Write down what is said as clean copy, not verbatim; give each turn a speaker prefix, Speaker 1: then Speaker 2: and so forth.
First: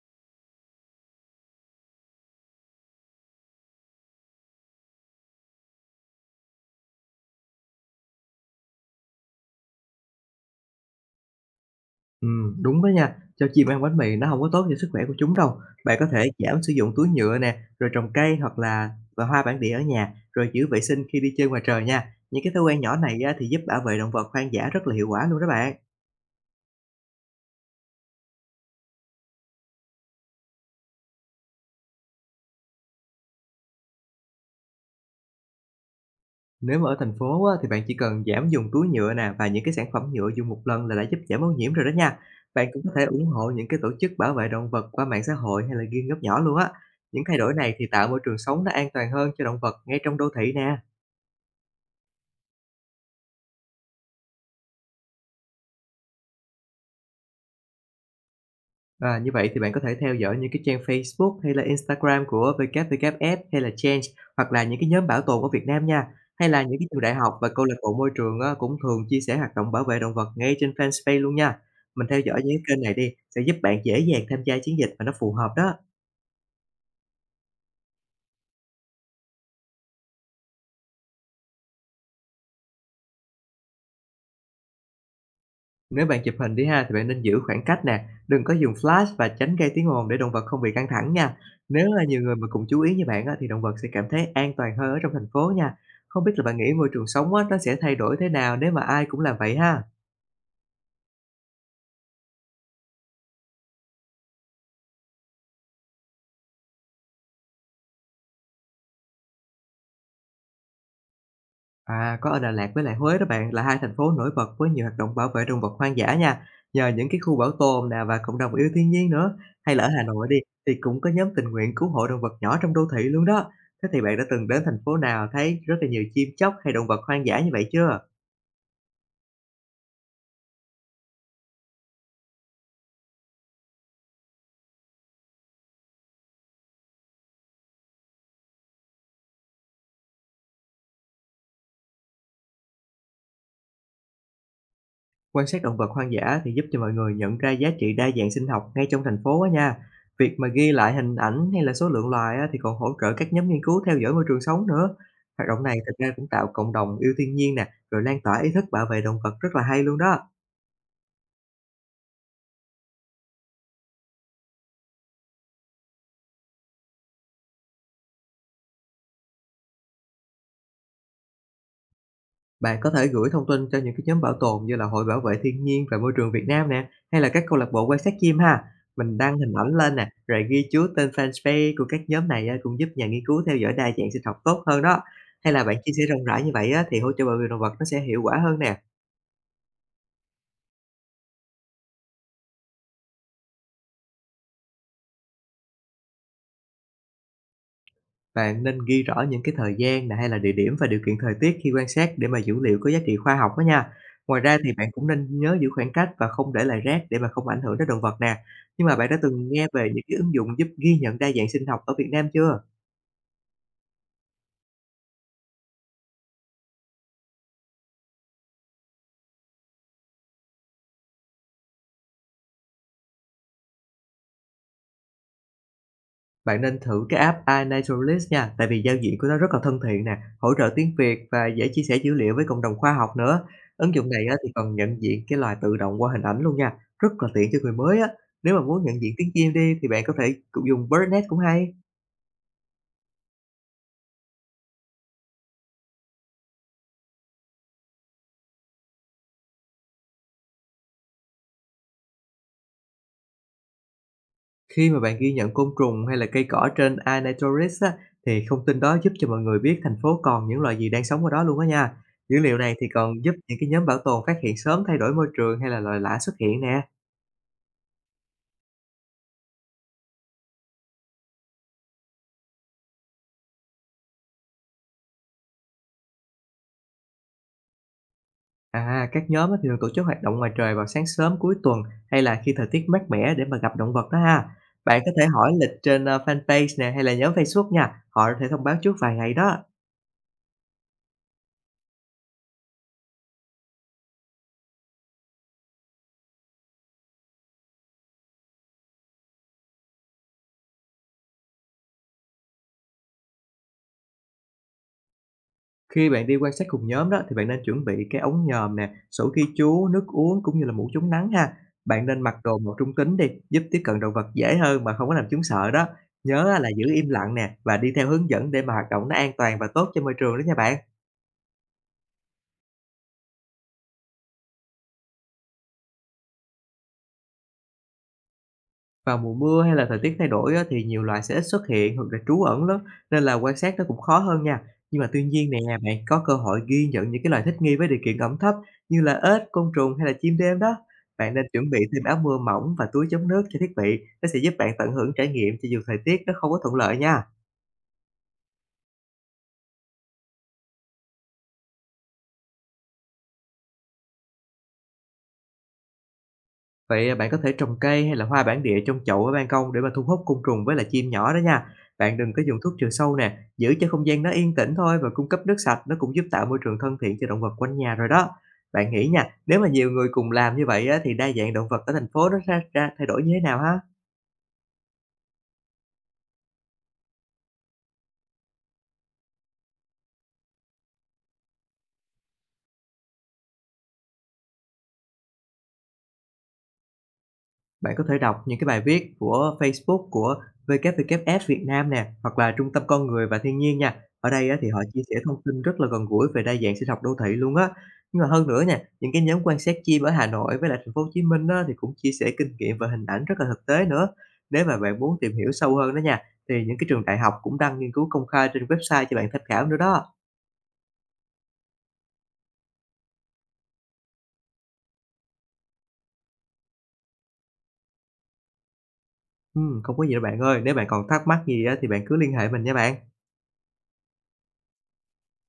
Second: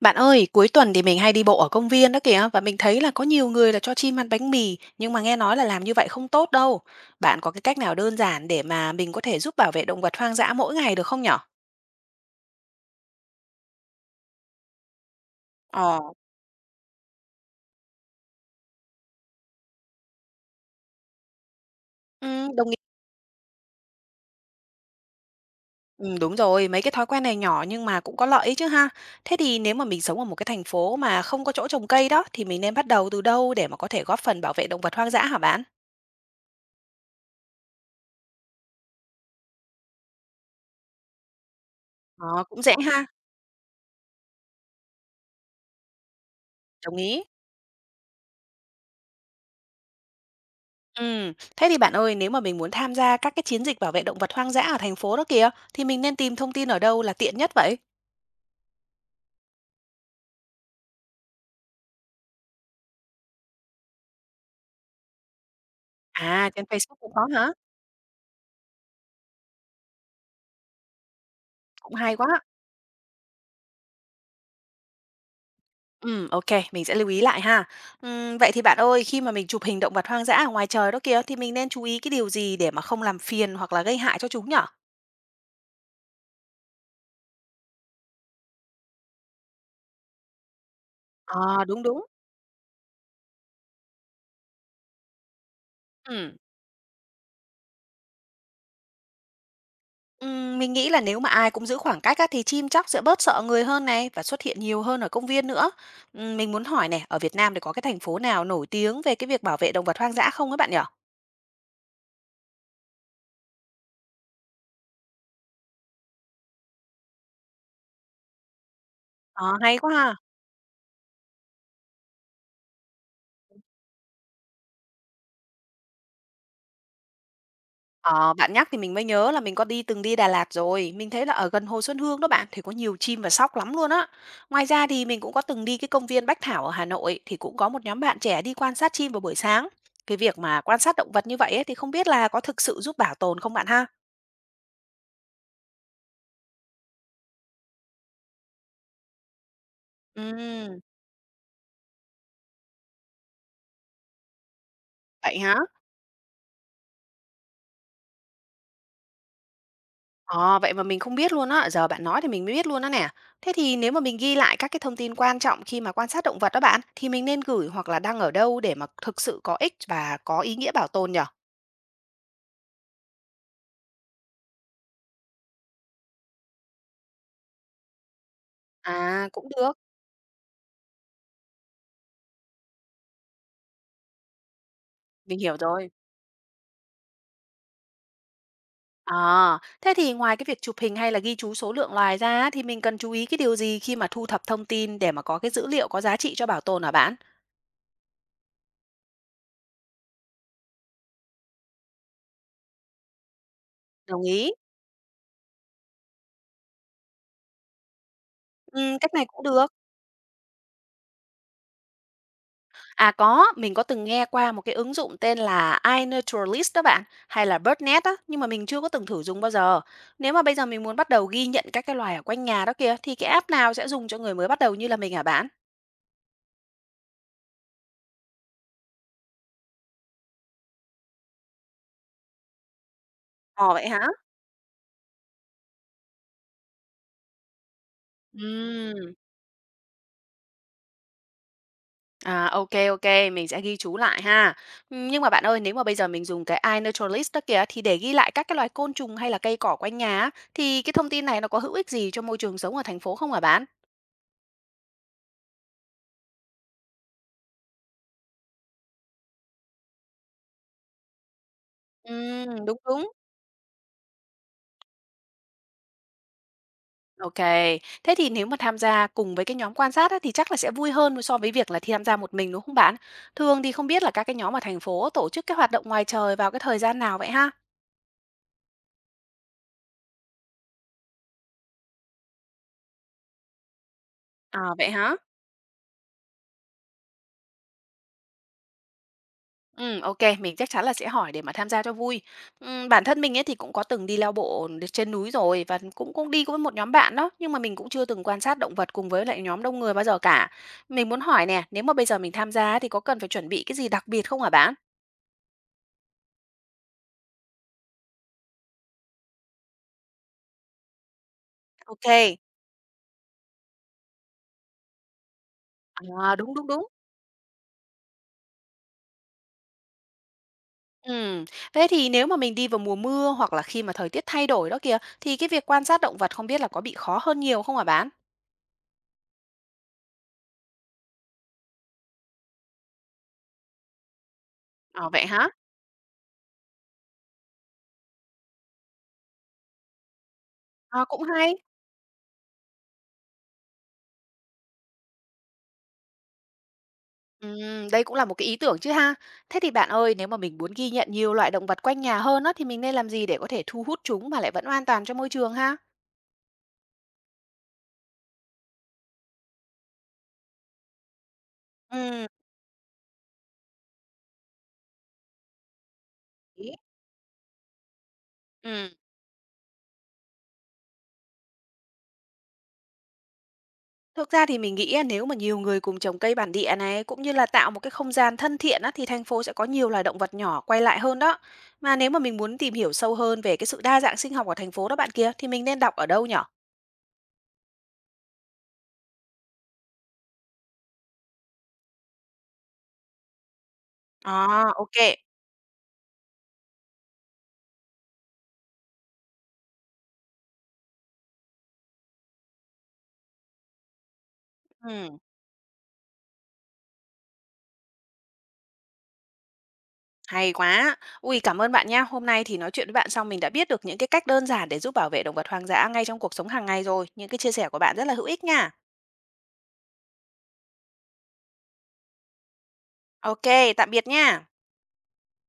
Speaker 1: Bạn ơi, cuối tuần thì mình hay đi bộ ở công viên đó kìa và mình thấy là có nhiều người là cho chim ăn bánh mì nhưng mà nghe nói là làm như vậy không tốt đâu. Bạn có cái cách nào đơn giản để mà mình có thể giúp bảo vệ động vật hoang dã mỗi ngày được không nhở?
Speaker 2: Đúng đó nha. Cho chim ăn bánh mì nó không có tốt cho sức khỏe của chúng đâu. Bạn
Speaker 1: Ờ,
Speaker 2: có thể giảm sử dụng túi nhựa nè, rồi trồng cây hoặc là và hoa bản địa ở nhà, rồi giữ vệ sinh khi đi chơi ngoài trời nha. Những
Speaker 1: ừ,
Speaker 2: cái thói
Speaker 1: đồng ý.
Speaker 2: quen nhỏ này á, thì giúp bảo vệ động vật hoang dã rất là hiệu quả luôn đó bạn.
Speaker 1: Ừ, đúng rồi, mấy cái thói quen này nhỏ nhưng mà cũng có lợi ấy chứ ha. Thế thì nếu mà mình sống ở một cái thành phố mà không có chỗ trồng cây đó thì mình nên bắt đầu từ đâu để mà có thể góp phần bảo vệ động vật hoang dã hả bạn?
Speaker 2: Nếu mà ở thành phố á, thì bạn chỉ cần giảm dùng túi nhựa nè và những cái sản phẩm nhựa dùng một lần là đã giúp giảm ô nhiễm rồi đó nha.
Speaker 1: Ờ, cũng
Speaker 2: Bạn
Speaker 1: dễ
Speaker 2: cũng có thể
Speaker 1: ha.
Speaker 2: ủng hộ những cái tổ chức bảo vệ động vật qua mạng xã hội hay là quyên góp nhỏ luôn á.
Speaker 1: Đồng ý.
Speaker 2: Những thay đổi này thì tạo môi trường sống nó an toàn hơn cho động vật ngay trong đô thị nè.
Speaker 1: Ừ, thế thì bạn ơi, nếu mà mình muốn tham gia các cái chiến dịch bảo vệ động vật hoang dã ở thành phố đó kìa, thì mình nên tìm thông tin ở đâu là tiện nhất vậy?
Speaker 2: À, như vậy thì bạn có thể theo dõi những cái trang Facebook hay là Instagram của WWF hay là Change hoặc là những cái nhóm bảo tồn ở Việt Nam nha. Hay
Speaker 1: À,
Speaker 2: là
Speaker 1: trên
Speaker 2: những cái
Speaker 1: Facebook
Speaker 2: trường
Speaker 1: cũng
Speaker 2: đại
Speaker 1: có
Speaker 2: học và
Speaker 1: hả?
Speaker 2: câu lạc bộ môi trường á, cũng thường chia sẻ hoạt động bảo vệ động vật ngay trên fanpage luôn nha.
Speaker 1: Cũng
Speaker 2: Mình
Speaker 1: hay
Speaker 2: theo dõi
Speaker 1: quá.
Speaker 2: những cái kênh này đi, sẽ giúp bạn dễ dàng tham gia chiến dịch mà nó phù hợp đó.
Speaker 1: Ừ, ok, mình sẽ lưu ý lại ha. Ừ, vậy thì bạn ơi, khi mà mình chụp hình động vật hoang dã ở ngoài trời đó kìa, thì mình nên chú ý cái điều gì để mà không làm phiền hoặc là gây hại cho chúng nhở?
Speaker 2: Nếu bạn chụp hình đi ha, thì bạn nên giữ khoảng cách nè, đừng có dùng flash và tránh gây tiếng ồn để động vật không bị căng thẳng nha.
Speaker 1: À, đúng
Speaker 2: Nếu
Speaker 1: đúng.
Speaker 2: là nhiều người mà cùng chú ý như bạn á, thì động vật sẽ cảm thấy an toàn hơn ở trong thành phố nha. Không biết
Speaker 1: Ừ.
Speaker 2: là bạn nghĩ môi trường sống á, nó sẽ thay đổi thế nào nếu mà ai cũng làm vậy ha?
Speaker 1: Mình nghĩ là nếu mà ai cũng giữ khoảng cách á, thì chim tróc sẽ bớt sợ người hơn này và xuất hiện nhiều hơn ở công viên nữa. Mình muốn hỏi này, ở Việt Nam thì có cái thành phố nào nổi tiếng về cái việc bảo vệ động vật hoang dã không các bạn nhỉ?
Speaker 2: À, có ở Đà Lạt với lại Huế đó bạn, là hai thành phố nổi bật với nhiều hoạt động bảo vệ động vật hoang dã nha. Nhờ những cái khu bảo tồn nè và cộng đồng yêu thiên nhiên nữa.
Speaker 1: Ờ,
Speaker 2: Hay
Speaker 1: hay
Speaker 2: là ở
Speaker 1: quá
Speaker 2: Hà
Speaker 1: ha.
Speaker 2: Nội đi, thì cũng có nhóm tình nguyện cứu hộ động vật nhỏ trong đô thị luôn đó. Thế thì bạn đã từng đến thành phố nào thấy rất là nhiều chim chóc hay động vật hoang dã như vậy chưa?
Speaker 1: Ờ, bạn nhắc thì mình mới nhớ là mình có đi từng đi Đà Lạt rồi. Mình thấy là ở gần Hồ Xuân Hương đó bạn thì có nhiều chim và sóc lắm luôn á. Ngoài ra thì mình cũng có từng đi cái công viên Bách Thảo ở Hà Nội thì cũng có một nhóm bạn trẻ đi quan sát chim vào buổi sáng. Cái việc mà quan sát động vật như vậy ấy, thì không biết là có thực sự giúp bảo tồn không bạn ha?
Speaker 2: Quan sát động vật hoang dã thì giúp cho mọi người nhận ra giá trị đa dạng sinh học ngay trong thành phố á nha. Việc mà ghi
Speaker 1: Ừm,
Speaker 2: lại hình ảnh hay là số lượng loài á, thì còn hỗ trợ các nhóm nghiên cứu theo dõi môi trường sống nữa.
Speaker 1: vậy
Speaker 2: Hoạt
Speaker 1: hả?
Speaker 2: động này thực ra cũng tạo cộng đồng yêu thiên nhiên nè, rồi lan tỏa ý thức bảo vệ động vật rất là hay luôn đó.
Speaker 1: Ờ, vậy mà mình không biết luôn á, giờ bạn nói thì mình mới biết luôn đó nè. Thế thì nếu mà mình ghi lại các cái thông tin quan trọng khi mà quan sát động vật đó bạn, thì mình nên gửi hoặc là đăng ở đâu để mà thực sự có ích và có ý nghĩa bảo tồn nhở?
Speaker 2: Bạn có thể gửi thông tin cho những cái nhóm bảo tồn như là Hội Bảo vệ Thiên nhiên và Môi trường Việt Nam nè, hay là các câu lạc bộ quan sát chim ha. Mình
Speaker 1: À,
Speaker 2: đăng
Speaker 1: cũng
Speaker 2: hình
Speaker 1: được,
Speaker 2: ảnh lên nè, rồi ghi chú tên fanpage của các nhóm này á, cũng giúp nhà nghiên cứu theo dõi đa dạng sinh học tốt hơn đó.
Speaker 1: mình
Speaker 2: Hay
Speaker 1: hiểu
Speaker 2: là bạn
Speaker 1: rồi.
Speaker 2: chia sẻ rộng rãi như vậy á, thì hỗ trợ bảo vệ động vật nó sẽ hiệu quả hơn nè.
Speaker 1: À thế thì ngoài cái việc chụp hình hay là ghi chú số lượng loài ra á, thì mình cần chú ý cái điều gì khi mà thu thập thông tin để mà có cái dữ liệu có giá trị cho bảo tồn hả bạn?
Speaker 2: Bạn nên ghi rõ những cái thời gian này hay là địa điểm và điều kiện thời tiết khi quan sát để mà dữ liệu có giá trị khoa học đó nha.
Speaker 1: Đồng
Speaker 2: Ngoài
Speaker 1: ý.
Speaker 2: ra thì bạn cũng nên nhớ giữ khoảng cách và không để lại rác để mà không ảnh hưởng đến động vật nè.
Speaker 1: Ừ,
Speaker 2: Nhưng mà bạn
Speaker 1: cách
Speaker 2: đã
Speaker 1: này cũng
Speaker 2: từng nghe
Speaker 1: được.
Speaker 2: về những cái ứng dụng giúp ghi nhận đa dạng sinh học ở Việt Nam chưa?
Speaker 1: À có, mình có từng nghe qua một cái ứng dụng tên là iNaturalist đó bạn, hay là BirdNet á, nhưng mà mình chưa có từng thử dùng bao giờ. Nếu mà bây giờ mình muốn bắt đầu ghi nhận các cái loài ở quanh nhà đó kìa, thì cái app nào sẽ dùng cho người mới bắt đầu như là mình hả bạn?
Speaker 2: Bạn nên thử cái app iNaturalist nha, tại vì giao diện của nó rất là thân thiện nè, hỗ trợ tiếng Việt và dễ chia sẻ dữ liệu với cộng đồng khoa học nữa.
Speaker 1: Ồ vậy
Speaker 2: Ứng
Speaker 1: hả?
Speaker 2: dụng này á, thì còn nhận diện cái loài tự động qua hình ảnh luôn nha, rất là tiện cho người mới á. Nếu mà muốn nhận
Speaker 1: Ừm,
Speaker 2: diện tiếng chim đi thì bạn có thể cũng dùng BirdNet cũng hay.
Speaker 1: À ok ok, mình sẽ ghi chú lại ha. Nhưng mà bạn ơi, nếu mà bây giờ mình dùng cái iNaturalist đó kìa, thì để ghi lại các cái loài côn trùng hay là cây cỏ quanh nhà á, thì cái thông tin này nó có hữu ích gì cho môi trường sống ở thành phố không hả bạn?
Speaker 2: Khi mà bạn ghi nhận côn trùng hay là cây cỏ trên iNaturalist á, thì thông tin đó giúp cho mọi người biết thành phố còn những loài gì đang sống ở đó luôn á nha.
Speaker 1: Ừ,
Speaker 2: Dữ liệu này
Speaker 1: đúng
Speaker 2: thì
Speaker 1: đúng.
Speaker 2: còn giúp những cái nhóm bảo tồn phát hiện sớm thay đổi môi trường hay là loài lạ xuất hiện nè.
Speaker 1: OK. Thế thì nếu mà tham gia cùng với cái nhóm quan sát á, thì chắc là sẽ vui hơn so với việc là tham gia một mình, đúng không bạn? Thường thì không biết là các cái nhóm ở thành phố tổ chức cái hoạt động ngoài trời vào cái thời gian nào vậy ha?
Speaker 2: À, các nhóm á thì thường tổ chức hoạt động ngoài trời vào sáng sớm cuối tuần hay là khi thời tiết mát mẻ để mà gặp động vật đó ha.
Speaker 1: À, vậy
Speaker 2: Bạn có
Speaker 1: hả?
Speaker 2: thể hỏi lịch trên fanpage nè hay là nhóm Facebook nha, họ có thể thông báo trước vài ngày đó.
Speaker 1: OK, mình chắc chắn là sẽ hỏi để mà tham gia cho vui. Bản thân mình ấy thì cũng có từng đi leo bộ trên núi rồi và cũng cũng đi với một nhóm bạn đó, nhưng mà mình cũng chưa từng quan sát động vật cùng với lại nhóm đông người bao giờ cả. Mình muốn hỏi nè, nếu mà bây giờ mình tham gia thì có cần phải chuẩn bị cái gì đặc biệt không hả bạn?
Speaker 2: Khi bạn đi quan sát cùng nhóm đó thì bạn nên chuẩn bị cái ống nhòm nè, sổ ghi chú, nước uống cũng như là mũ chống nắng ha. Bạn nên mặc
Speaker 1: OK.
Speaker 2: đồ màu trung tính đi, giúp tiếp cận động vật dễ hơn mà không có làm chúng sợ đó.
Speaker 1: À,
Speaker 2: Nhớ
Speaker 1: đúng
Speaker 2: á,
Speaker 1: đúng
Speaker 2: là giữ
Speaker 1: đúng.
Speaker 2: im lặng nè và đi theo hướng dẫn để mà hoạt động nó an toàn và tốt cho môi trường đó nha bạn.
Speaker 1: Ừm, thế thì nếu mà mình đi vào mùa mưa hoặc là khi mà thời tiết thay đổi đó kìa, thì cái việc quan sát động vật không biết là có bị khó hơn nhiều không hả bạn?
Speaker 2: Vào mùa mưa hay là thời tiết thay đổi á, thì nhiều loài sẽ ít xuất hiện hoặc là trú ẩn lắm, nên là quan sát nó cũng khó hơn nha. Nhưng mà
Speaker 1: Ờ
Speaker 2: tuy
Speaker 1: vậy hả?
Speaker 2: nhiên nè, bạn có cơ hội ghi nhận những cái loài thích nghi với điều kiện ẩm thấp như là ếch, côn trùng hay là chim đêm đó.
Speaker 1: À, cũng
Speaker 2: Bạn nên
Speaker 1: hay.
Speaker 2: chuẩn bị thêm áo mưa mỏng và túi chống nước cho thiết bị, nó sẽ giúp bạn tận hưởng trải nghiệm cho dù thời tiết nó không có thuận lợi nha.
Speaker 1: Đây cũng là một cái ý tưởng chứ ha. Thế thì bạn ơi, nếu mà mình muốn ghi nhận nhiều loại động vật quanh nhà hơn á, thì mình nên làm gì để có thể thu hút chúng mà lại vẫn an toàn cho môi trường ha?
Speaker 2: Vậy à, bạn có thể trồng cây hay là hoa bản địa trong chậu ở ban công để mà thu hút côn trùng với là chim nhỏ đó nha. Bạn
Speaker 1: Ừ.
Speaker 2: đừng có dùng thuốc trừ sâu nè, giữ cho không gian nó yên tĩnh thôi và cung cấp nước sạch, nó cũng giúp tạo môi
Speaker 1: Ý.
Speaker 2: trường thân thiện cho động vật quanh nhà rồi đó.
Speaker 1: Ừ.
Speaker 2: Bạn nghĩ nha, nếu mà nhiều người cùng làm như vậy á, thì đa dạng động vật ở thành phố nó ra thay đổi như thế nào ha?
Speaker 1: Thực ra thì mình nghĩ á, nếu mà nhiều người cùng trồng cây bản địa này cũng như là tạo một cái không gian thân thiện á, thì thành phố sẽ có nhiều loài động vật nhỏ quay lại hơn đó. Mà nếu mà mình muốn tìm hiểu sâu hơn về cái sự đa dạng sinh học ở thành phố đó bạn kia thì mình nên đọc ở đâu nhở?
Speaker 2: Bạn có thể đọc những cái bài viết của Facebook của WWF Việt Nam nè, hoặc là Trung tâm Con người và Thiên nhiên nha. Ở đây á, thì
Speaker 1: À,
Speaker 2: họ
Speaker 1: ok.
Speaker 2: chia sẻ thông tin rất là gần gũi về đa dạng sinh học đô thị luôn á. Nhưng mà hơn nữa nha, những cái nhóm quan sát chim ở Hà Nội với lại thành phố Hồ Chí Minh á, thì cũng chia sẻ kinh nghiệm và hình ảnh rất là thực tế nữa. Nếu mà bạn muốn
Speaker 1: Ừ,
Speaker 2: tìm hiểu sâu hơn đó nha, thì những cái trường đại học cũng đăng nghiên cứu công khai trên website cho bạn tham khảo nữa đó.
Speaker 1: hay quá. Ui, cảm ơn bạn nha. Hôm nay thì nói chuyện với bạn xong mình đã biết được những cái cách đơn giản để giúp bảo vệ động vật hoang dã ngay trong cuộc sống hàng ngày rồi. Những cái chia sẻ của bạn rất là hữu ích nha.
Speaker 2: Không có gì đâu bạn ơi, nếu bạn còn thắc mắc gì á, thì bạn cứ liên hệ mình nha bạn.
Speaker 1: Ok, tạm biệt nha.